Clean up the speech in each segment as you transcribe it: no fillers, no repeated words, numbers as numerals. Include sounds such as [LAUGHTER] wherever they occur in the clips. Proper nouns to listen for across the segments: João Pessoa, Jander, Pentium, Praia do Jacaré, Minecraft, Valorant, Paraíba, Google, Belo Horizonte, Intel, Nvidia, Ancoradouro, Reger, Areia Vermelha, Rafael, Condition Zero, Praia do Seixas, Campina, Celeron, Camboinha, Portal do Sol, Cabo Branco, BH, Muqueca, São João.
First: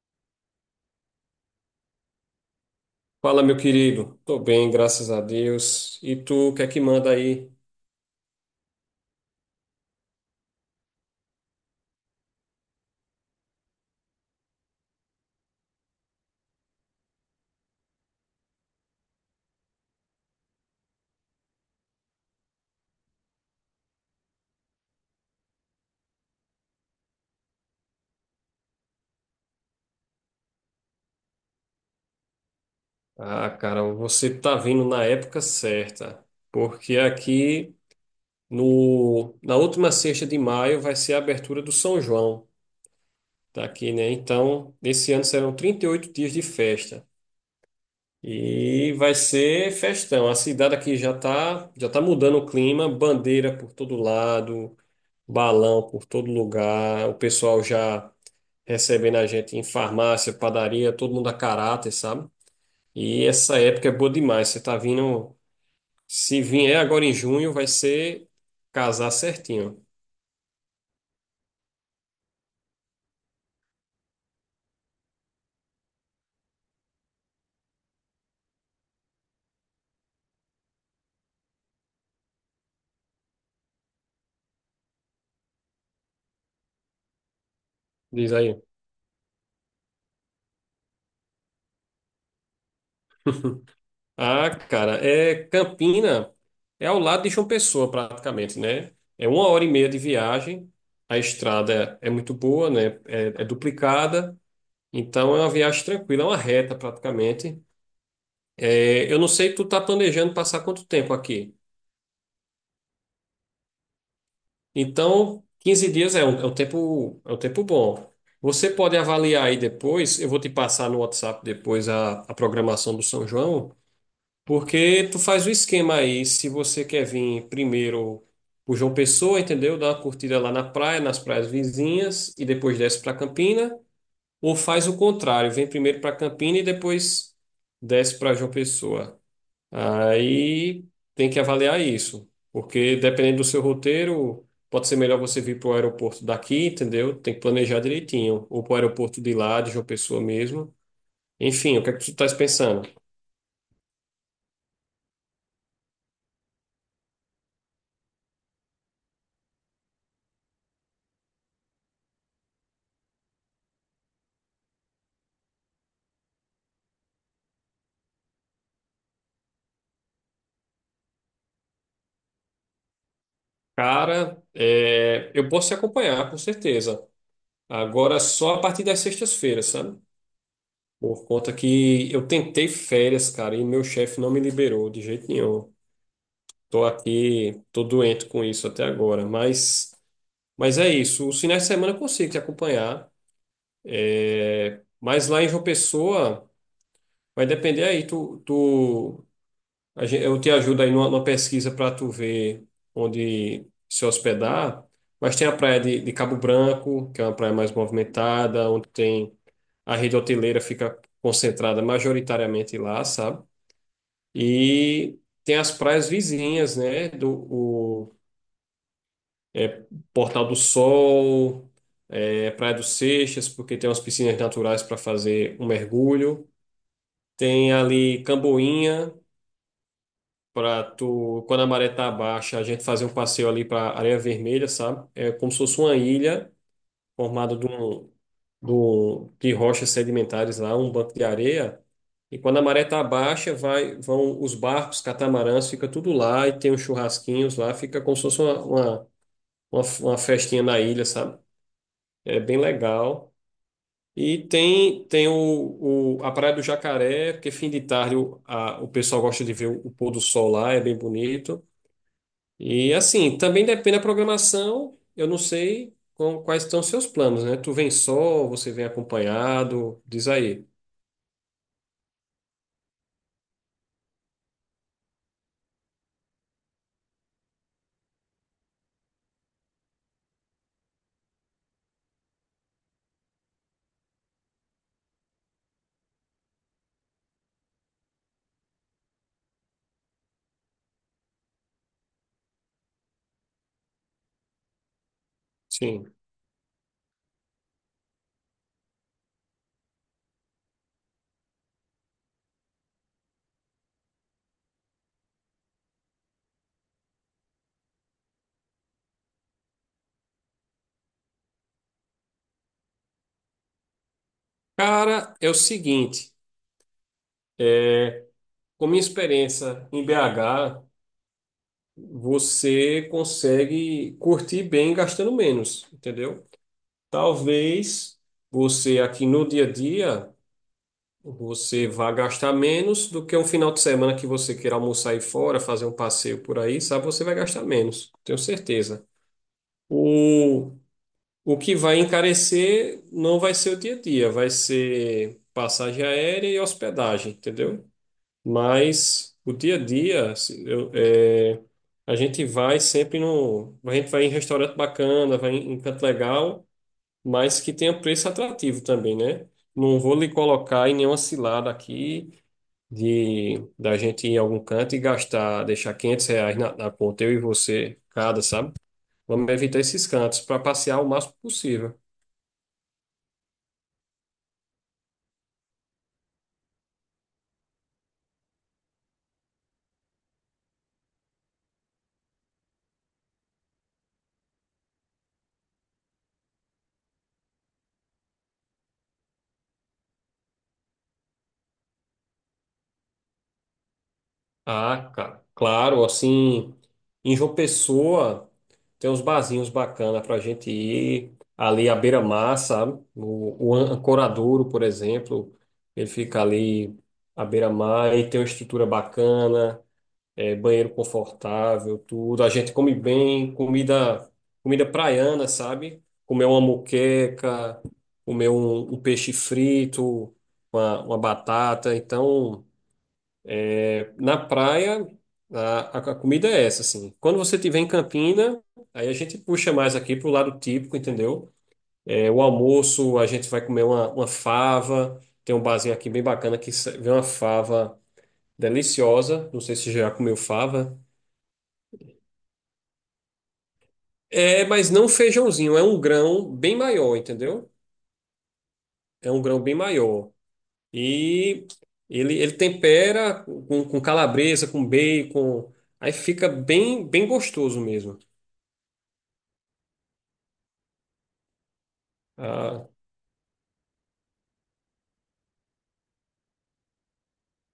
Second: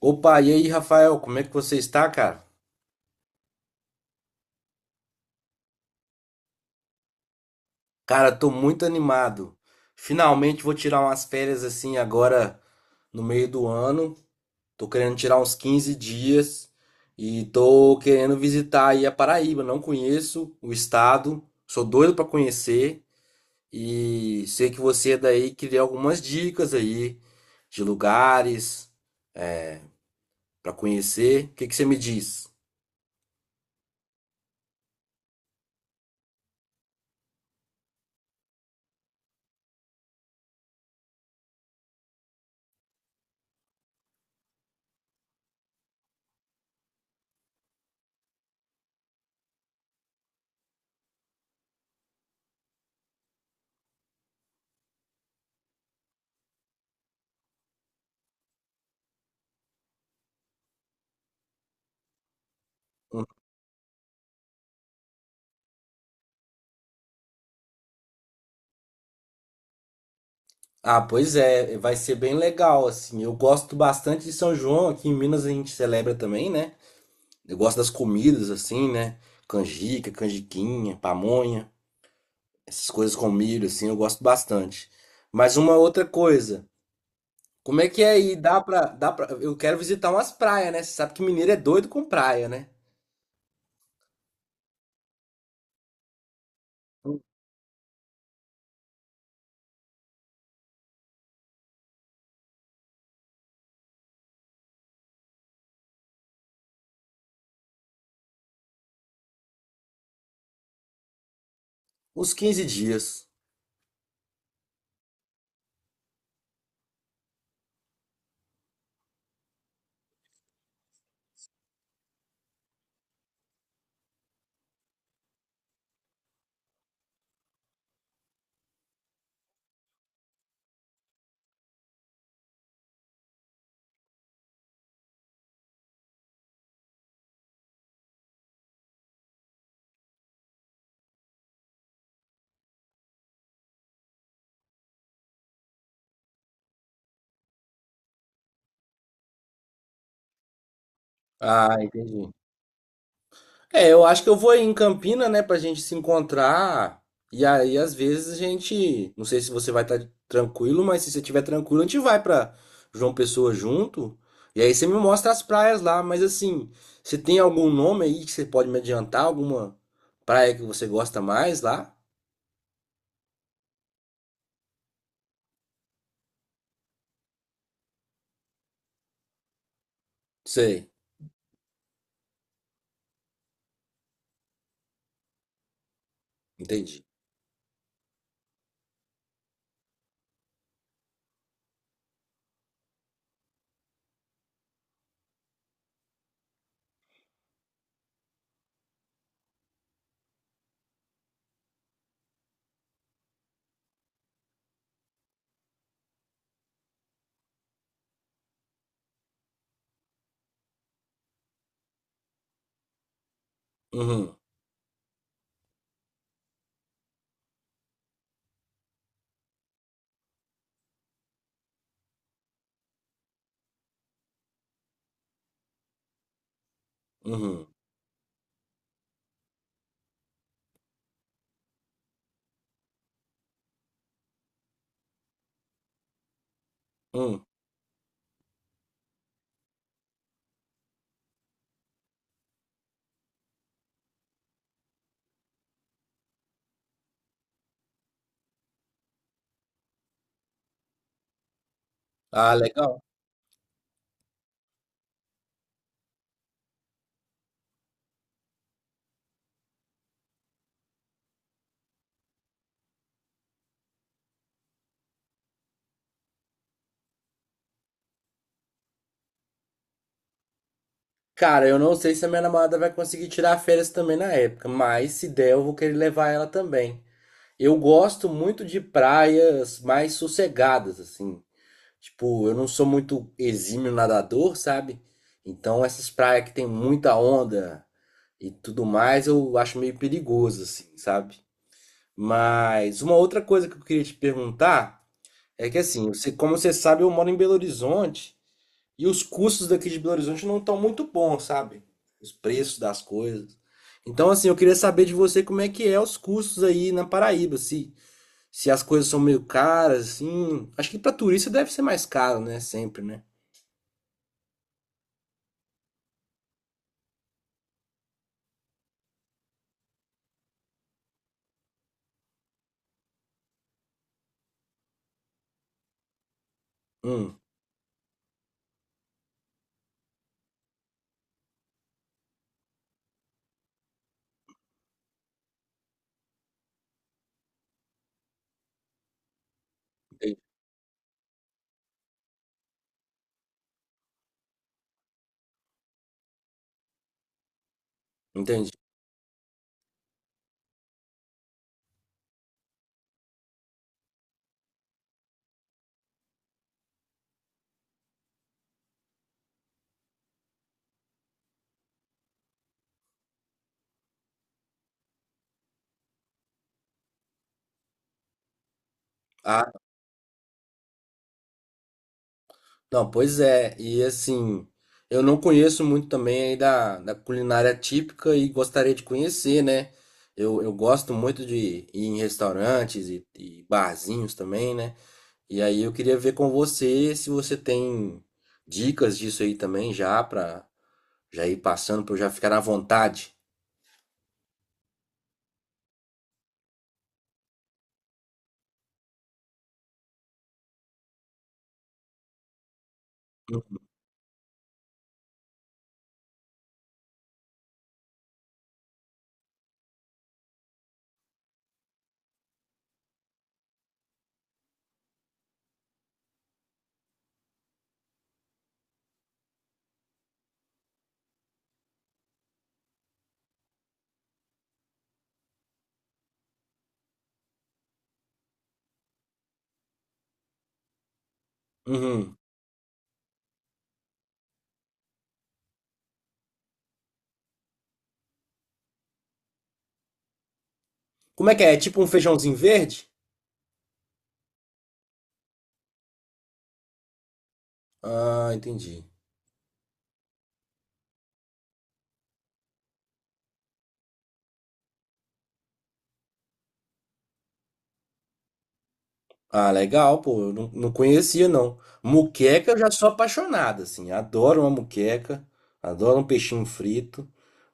Opa, e aí, Rafael, como é que você está, cara? Fala, meu querido. Tô bem, graças a Deus. E tu, o que é que manda aí? Cara, tô muito animado. Finalmente vou tirar umas férias assim agora no meio do ano. Tô querendo tirar uns 15 dias e tô querendo visitar aí a Paraíba. Não conheço o estado, sou doido pra conhecer e sei que você é daí queria algumas dicas aí de lugares pra conhecer. O que que você me diz? Um... Ah, cara, você tá vindo na época certa, porque aqui no, na última sexta de maio vai ser a abertura do São João daqui, né? Então, nesse ano serão 38 dias de festa. E vai ser festão. A cidade aqui já tá mudando o clima, bandeira por todo lado, balão por todo lugar, o pessoal já recebendo a gente em farmácia, padaria, todo mundo a caráter, sabe? E essa época é boa demais. Você tá vindo. Se vier agora em junho, vai ser casar certinho. Ah, pois é, vai ser bem legal, assim. Eu gosto bastante de São João, aqui em Minas a gente celebra também, né? Eu gosto das comidas, assim, né? Canjica, canjiquinha, pamonha, essas coisas com milho, assim, eu gosto bastante. Mas uma outra coisa, como é que é Diz aí? Dá aí. pra, dá pra... Eu quero visitar umas praias, né? Você sabe que mineiro é doido com praia, né? Ah, cara, é Campina, é ao lado de João Pessoa, praticamente, né? É uma hora e meia de viagem. A estrada é muito boa, né? É duplicada. Então é uma viagem tranquila, é uma reta praticamente. Eu não sei, tu tá planejando passar quanto tempo aqui? Uns 15 dias. Então, 15 dias é um tempo bom. Você pode avaliar aí depois, eu vou te passar no WhatsApp depois a programação do São João, porque tu faz o esquema aí, se você quer vir primeiro por João Pessoa, entendeu? Dá uma curtida lá na praia, nas praias vizinhas, e depois desce para Campina, ou faz o contrário, vem primeiro para Campina e depois desce para João Pessoa. Aí tem que avaliar isso, porque dependendo do seu roteiro, pode ser melhor você vir para o aeroporto daqui, entendeu? Tem que planejar direitinho, ou para o aeroporto de lá, de João Pessoa mesmo. Ah, Enfim, o que é que tu entendi. estás pensando? É, eu acho que eu vou em Campina, né, pra gente se encontrar. E aí, às vezes, a gente... Não sei se você vai estar tranquilo, mas se você estiver tranquilo, a gente vai pra João Pessoa junto. E aí você me mostra as praias lá. Mas assim, você tem algum nome aí que você pode me adiantar? Alguma praia que você gosta mais lá? Cara, eu posso te acompanhar, com certeza. Agora só a partir das sextas-feiras, sabe? Sei, Por conta que eu tentei férias, cara, e meu chefe não me liberou de jeito nenhum. Tô entendi. aqui, tô doente com isso até agora. Mas é isso. Os finais de semana eu consigo te acompanhar. Mas lá em João Pessoa, vai depender aí. Eu te ajudo aí numa pesquisa para tu ver onde se hospedar. Mas tem a praia de Cabo Branco, que é uma praia mais movimentada, onde tem a rede hoteleira fica concentrada majoritariamente lá, sabe? Uhum, E tem as praias vizinhas, né? Do, é, Portal do Sol, Praia do Seixas, porque tem umas piscinas naturais para fazer um mergulho. uhum, Tem ali Camboinha, para tu, quando a maré tá baixa, a gente fazer um passeio ali para Areia Vermelha, sabe? É como se fosse uma ilha uhum. formada de rochas sedimentares lá, um banco de areia. E quando a maré tá baixa, vão os barcos, catamarãs, fica tudo lá e tem uns churrasquinhos lá, fica como se fosse uma festinha na ilha, sabe? É Ah, bem legal. legal. E tem a Praia do Jacaré, porque fim de tarde o pessoal gosta de ver o pôr do sol lá, é bem bonito. E assim, também depende da programação, eu não sei quais estão os seus planos, né? Tu vem só, você vem acompanhado, diz aí. Cara, eu não sei se a minha namorada vai conseguir tirar férias também na época, mas se der, eu vou querer levar ela também. Eu gosto muito de praias mais sossegadas, assim. Tipo, eu não sou muito exímio nadador, sabe? Então, essas praias que tem muita onda e tudo mais, eu acho meio perigoso, assim, sabe? Mas uma outra coisa que eu queria te perguntar é que, assim, Sim. você, como você sabe, eu moro em Belo Horizonte e os custos daqui de Belo Horizonte não estão muito bons, sabe? Os preços das coisas. Então, assim, eu queria saber de você como é que é os custos aí na Paraíba, assim. Se as coisas são meio caras, assim. Acho que pra turista deve ser mais caro, né? Sempre, né? Cara, é o seguinte, é, com minha experiência em BH, você consegue curtir bem gastando menos, entendeu? Hum, Talvez você aqui no dia a dia você vá gastar menos do que um final de semana que você queira almoçar aí fora, fazer um passeio por aí, sabe? Você vai gastar menos, tenho certeza. entendi. O, o que vai encarecer não vai ser o dia a dia, vai ser passagem aérea e hospedagem, entendeu? Entendi. Mas o dia a dia, a gente vai em restaurante bacana, vai em canto legal mas que tenha preço atrativo também, né? Não vou lhe colocar em nenhuma cilada aqui de da gente ir em algum canto e gastar, deixar R$ 500 na conta, eu e você, cada, sabe? Vamos Ah, evitar esses cantos para passear o máximo possível. não, pois é. E assim, eu não conheço muito também aí da culinária típica e gostaria de conhecer, né? Eu gosto muito de ir em restaurantes e barzinhos também, né? E aí eu queria ver com você se você tem dicas disso aí também já pra já ir passando pra eu já ficar à vontade. Ah, cara, claro, assim, em João Pessoa tem uns barzinhos bacanas para a gente ir ali à beira-mar, sabe? O Ancoradouro, por exemplo, ele fica ali à beira-mar e tem uma estrutura bacana. Banheiro confortável, tudo. A gente come bem, comida praiana, sabe? Comer uma moqueca, comer um peixe frito, uma batata. Então, na praia, a comida é essa, assim. Quando você estiver em Campina, aí a gente puxa mais aqui pro lado típico, entendeu? Uhum. O almoço, a gente vai comer uma fava. Tem um barzinho aqui bem bacana que vem uma fava deliciosa. Não sei se já comeu fava. Como é que é? É tipo um feijãozinho verde? É, mas não feijãozinho, é um grão bem maior, entendeu? Ah, entendi. É um grão bem maior. E ele tempera com calabresa, com bacon, aí fica bem, bem gostoso mesmo. Ah, legal, pô. Eu não conhecia, não. Muqueca eu Ah, já sou apaixonado, assim. Adoro uma muqueca. Adoro um peixinho frito.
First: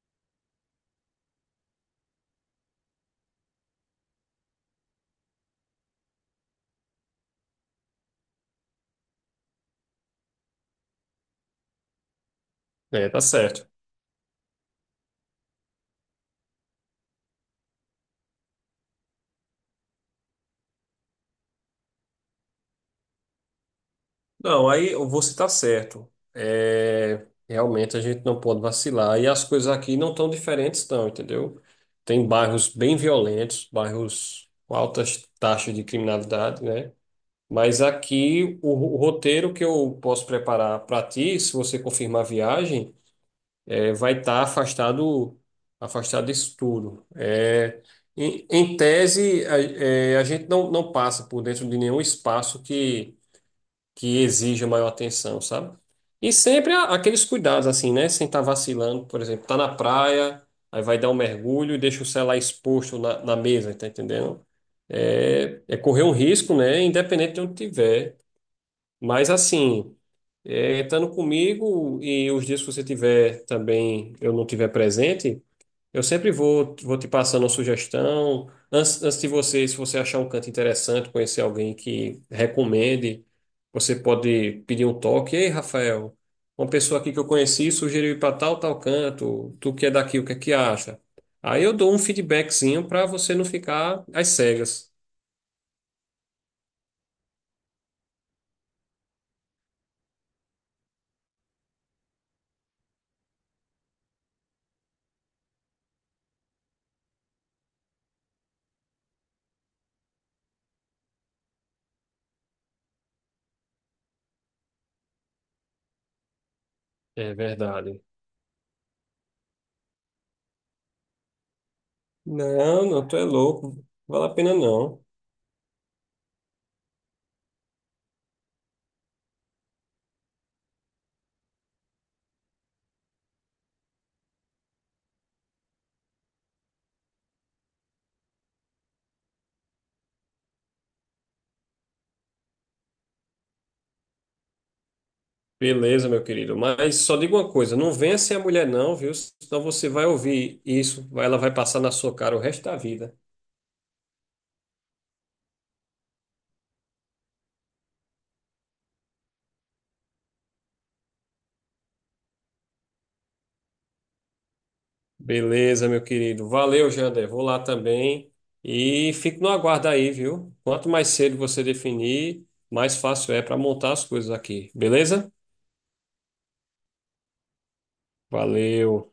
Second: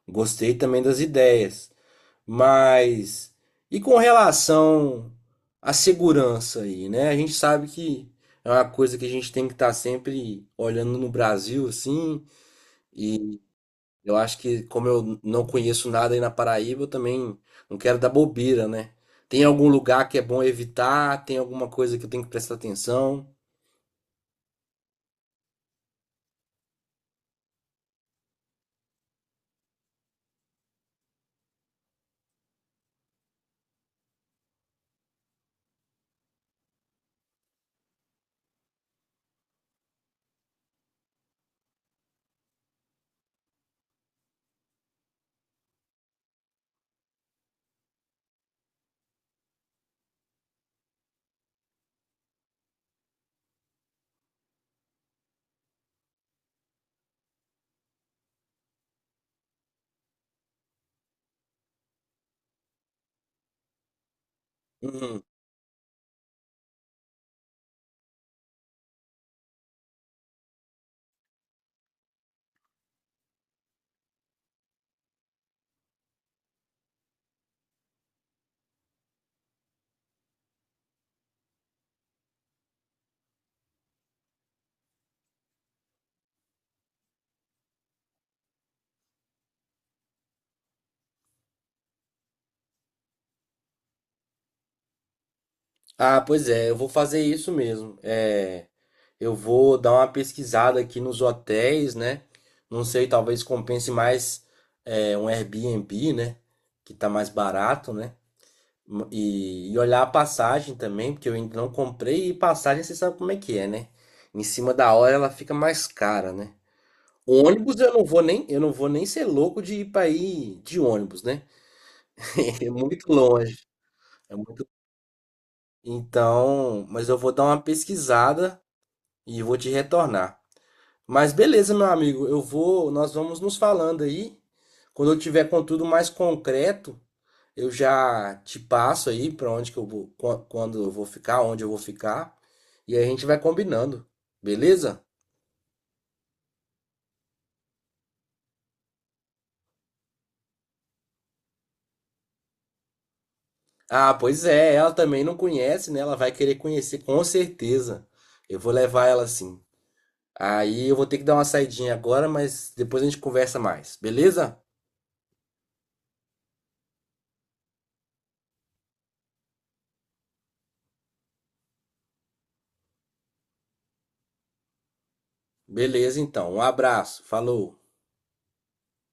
Gostei também das ideias. Mas e com relação à segurança aí, né? A gente sabe que é uma coisa que a gente tem que estar sempre olhando no Brasil, assim. é, tá certo. Eu acho que, como eu não conheço nada aí na Paraíba, eu também não quero dar bobeira, né? Tem algum lugar que é bom evitar? Tem alguma coisa que eu tenho que prestar atenção? Não, aí você tá certo. É, realmente a gente não pode vacilar. E as coisas aqui não tão diferentes, não, entendeu? Tem bairros bem violentos, bairros com altas taxas de criminalidade, né? Mas aqui o roteiro que eu posso preparar para ti, se você confirmar a viagem, vai estar afastado disso tudo. Em tese, a gente não passa por dentro de nenhum espaço que exija maior atenção, sabe? E sempre aqueles cuidados, assim, né? Sem estar vacilando, por exemplo, tá na praia, aí vai dar um mergulho e deixa o celular exposto na mesa, tá entendendo? Uhum. É correr um risco, né? Independente de onde tiver. Mas assim, estando comigo e os dias que você tiver também, eu não tiver presente, eu sempre vou te passando uma sugestão. Antes de você, se você achar um canto interessante, conhecer alguém que recomende, você pode pedir um toque. Ei, Rafael, uma pessoa aqui que eu conheci sugeriu ir para tal, tal canto. Tu que é daqui, o que é que acha? Aí eu dou um feedbackzinho para você não ficar às cegas. Ah, pois é, eu vou fazer isso mesmo. É, eu vou dar uma pesquisada aqui nos hotéis, né? Não sei, talvez compense mais um Airbnb, né? Que tá mais barato, né? E olhar a passagem também, porque eu ainda não comprei, e passagem você sabe como é que é, né? Em cima da hora ela fica mais cara, né? É O ônibus eu verdade. não vou nem, eu não vou nem ser louco de ir para aí de ônibus, né? [LAUGHS] É Não, não, muito tu é longe, louco. Vale é a pena muito. não. Então, mas eu vou dar uma pesquisada e vou te retornar. Mas beleza, meu amigo, nós vamos nos falando aí. Quando eu tiver com tudo mais concreto, eu já te passo aí para onde que eu vou, quando eu vou ficar, onde eu vou ficar, e aí a gente vai combinando, beleza? Beleza, meu querido. Mas só digo uma coisa, não venha ser a mulher não, viu? Senão você vai ouvir isso, ela vai passar na sua cara o resto da vida. Ah, pois é, ela também não conhece, né? Ela vai querer conhecer, com certeza. Eu vou levar ela sim. Aí eu vou ter que dar uma saidinha agora, mas depois a gente conversa mais, beleza? Beleza, meu querido. Valeu, Jander. Vou lá também e fico no aguardo aí, viu? Quanto mais cedo você definir, mais fácil é para montar as coisas aqui. Beleza? Beleza, então. Um abraço, falou. Valeu.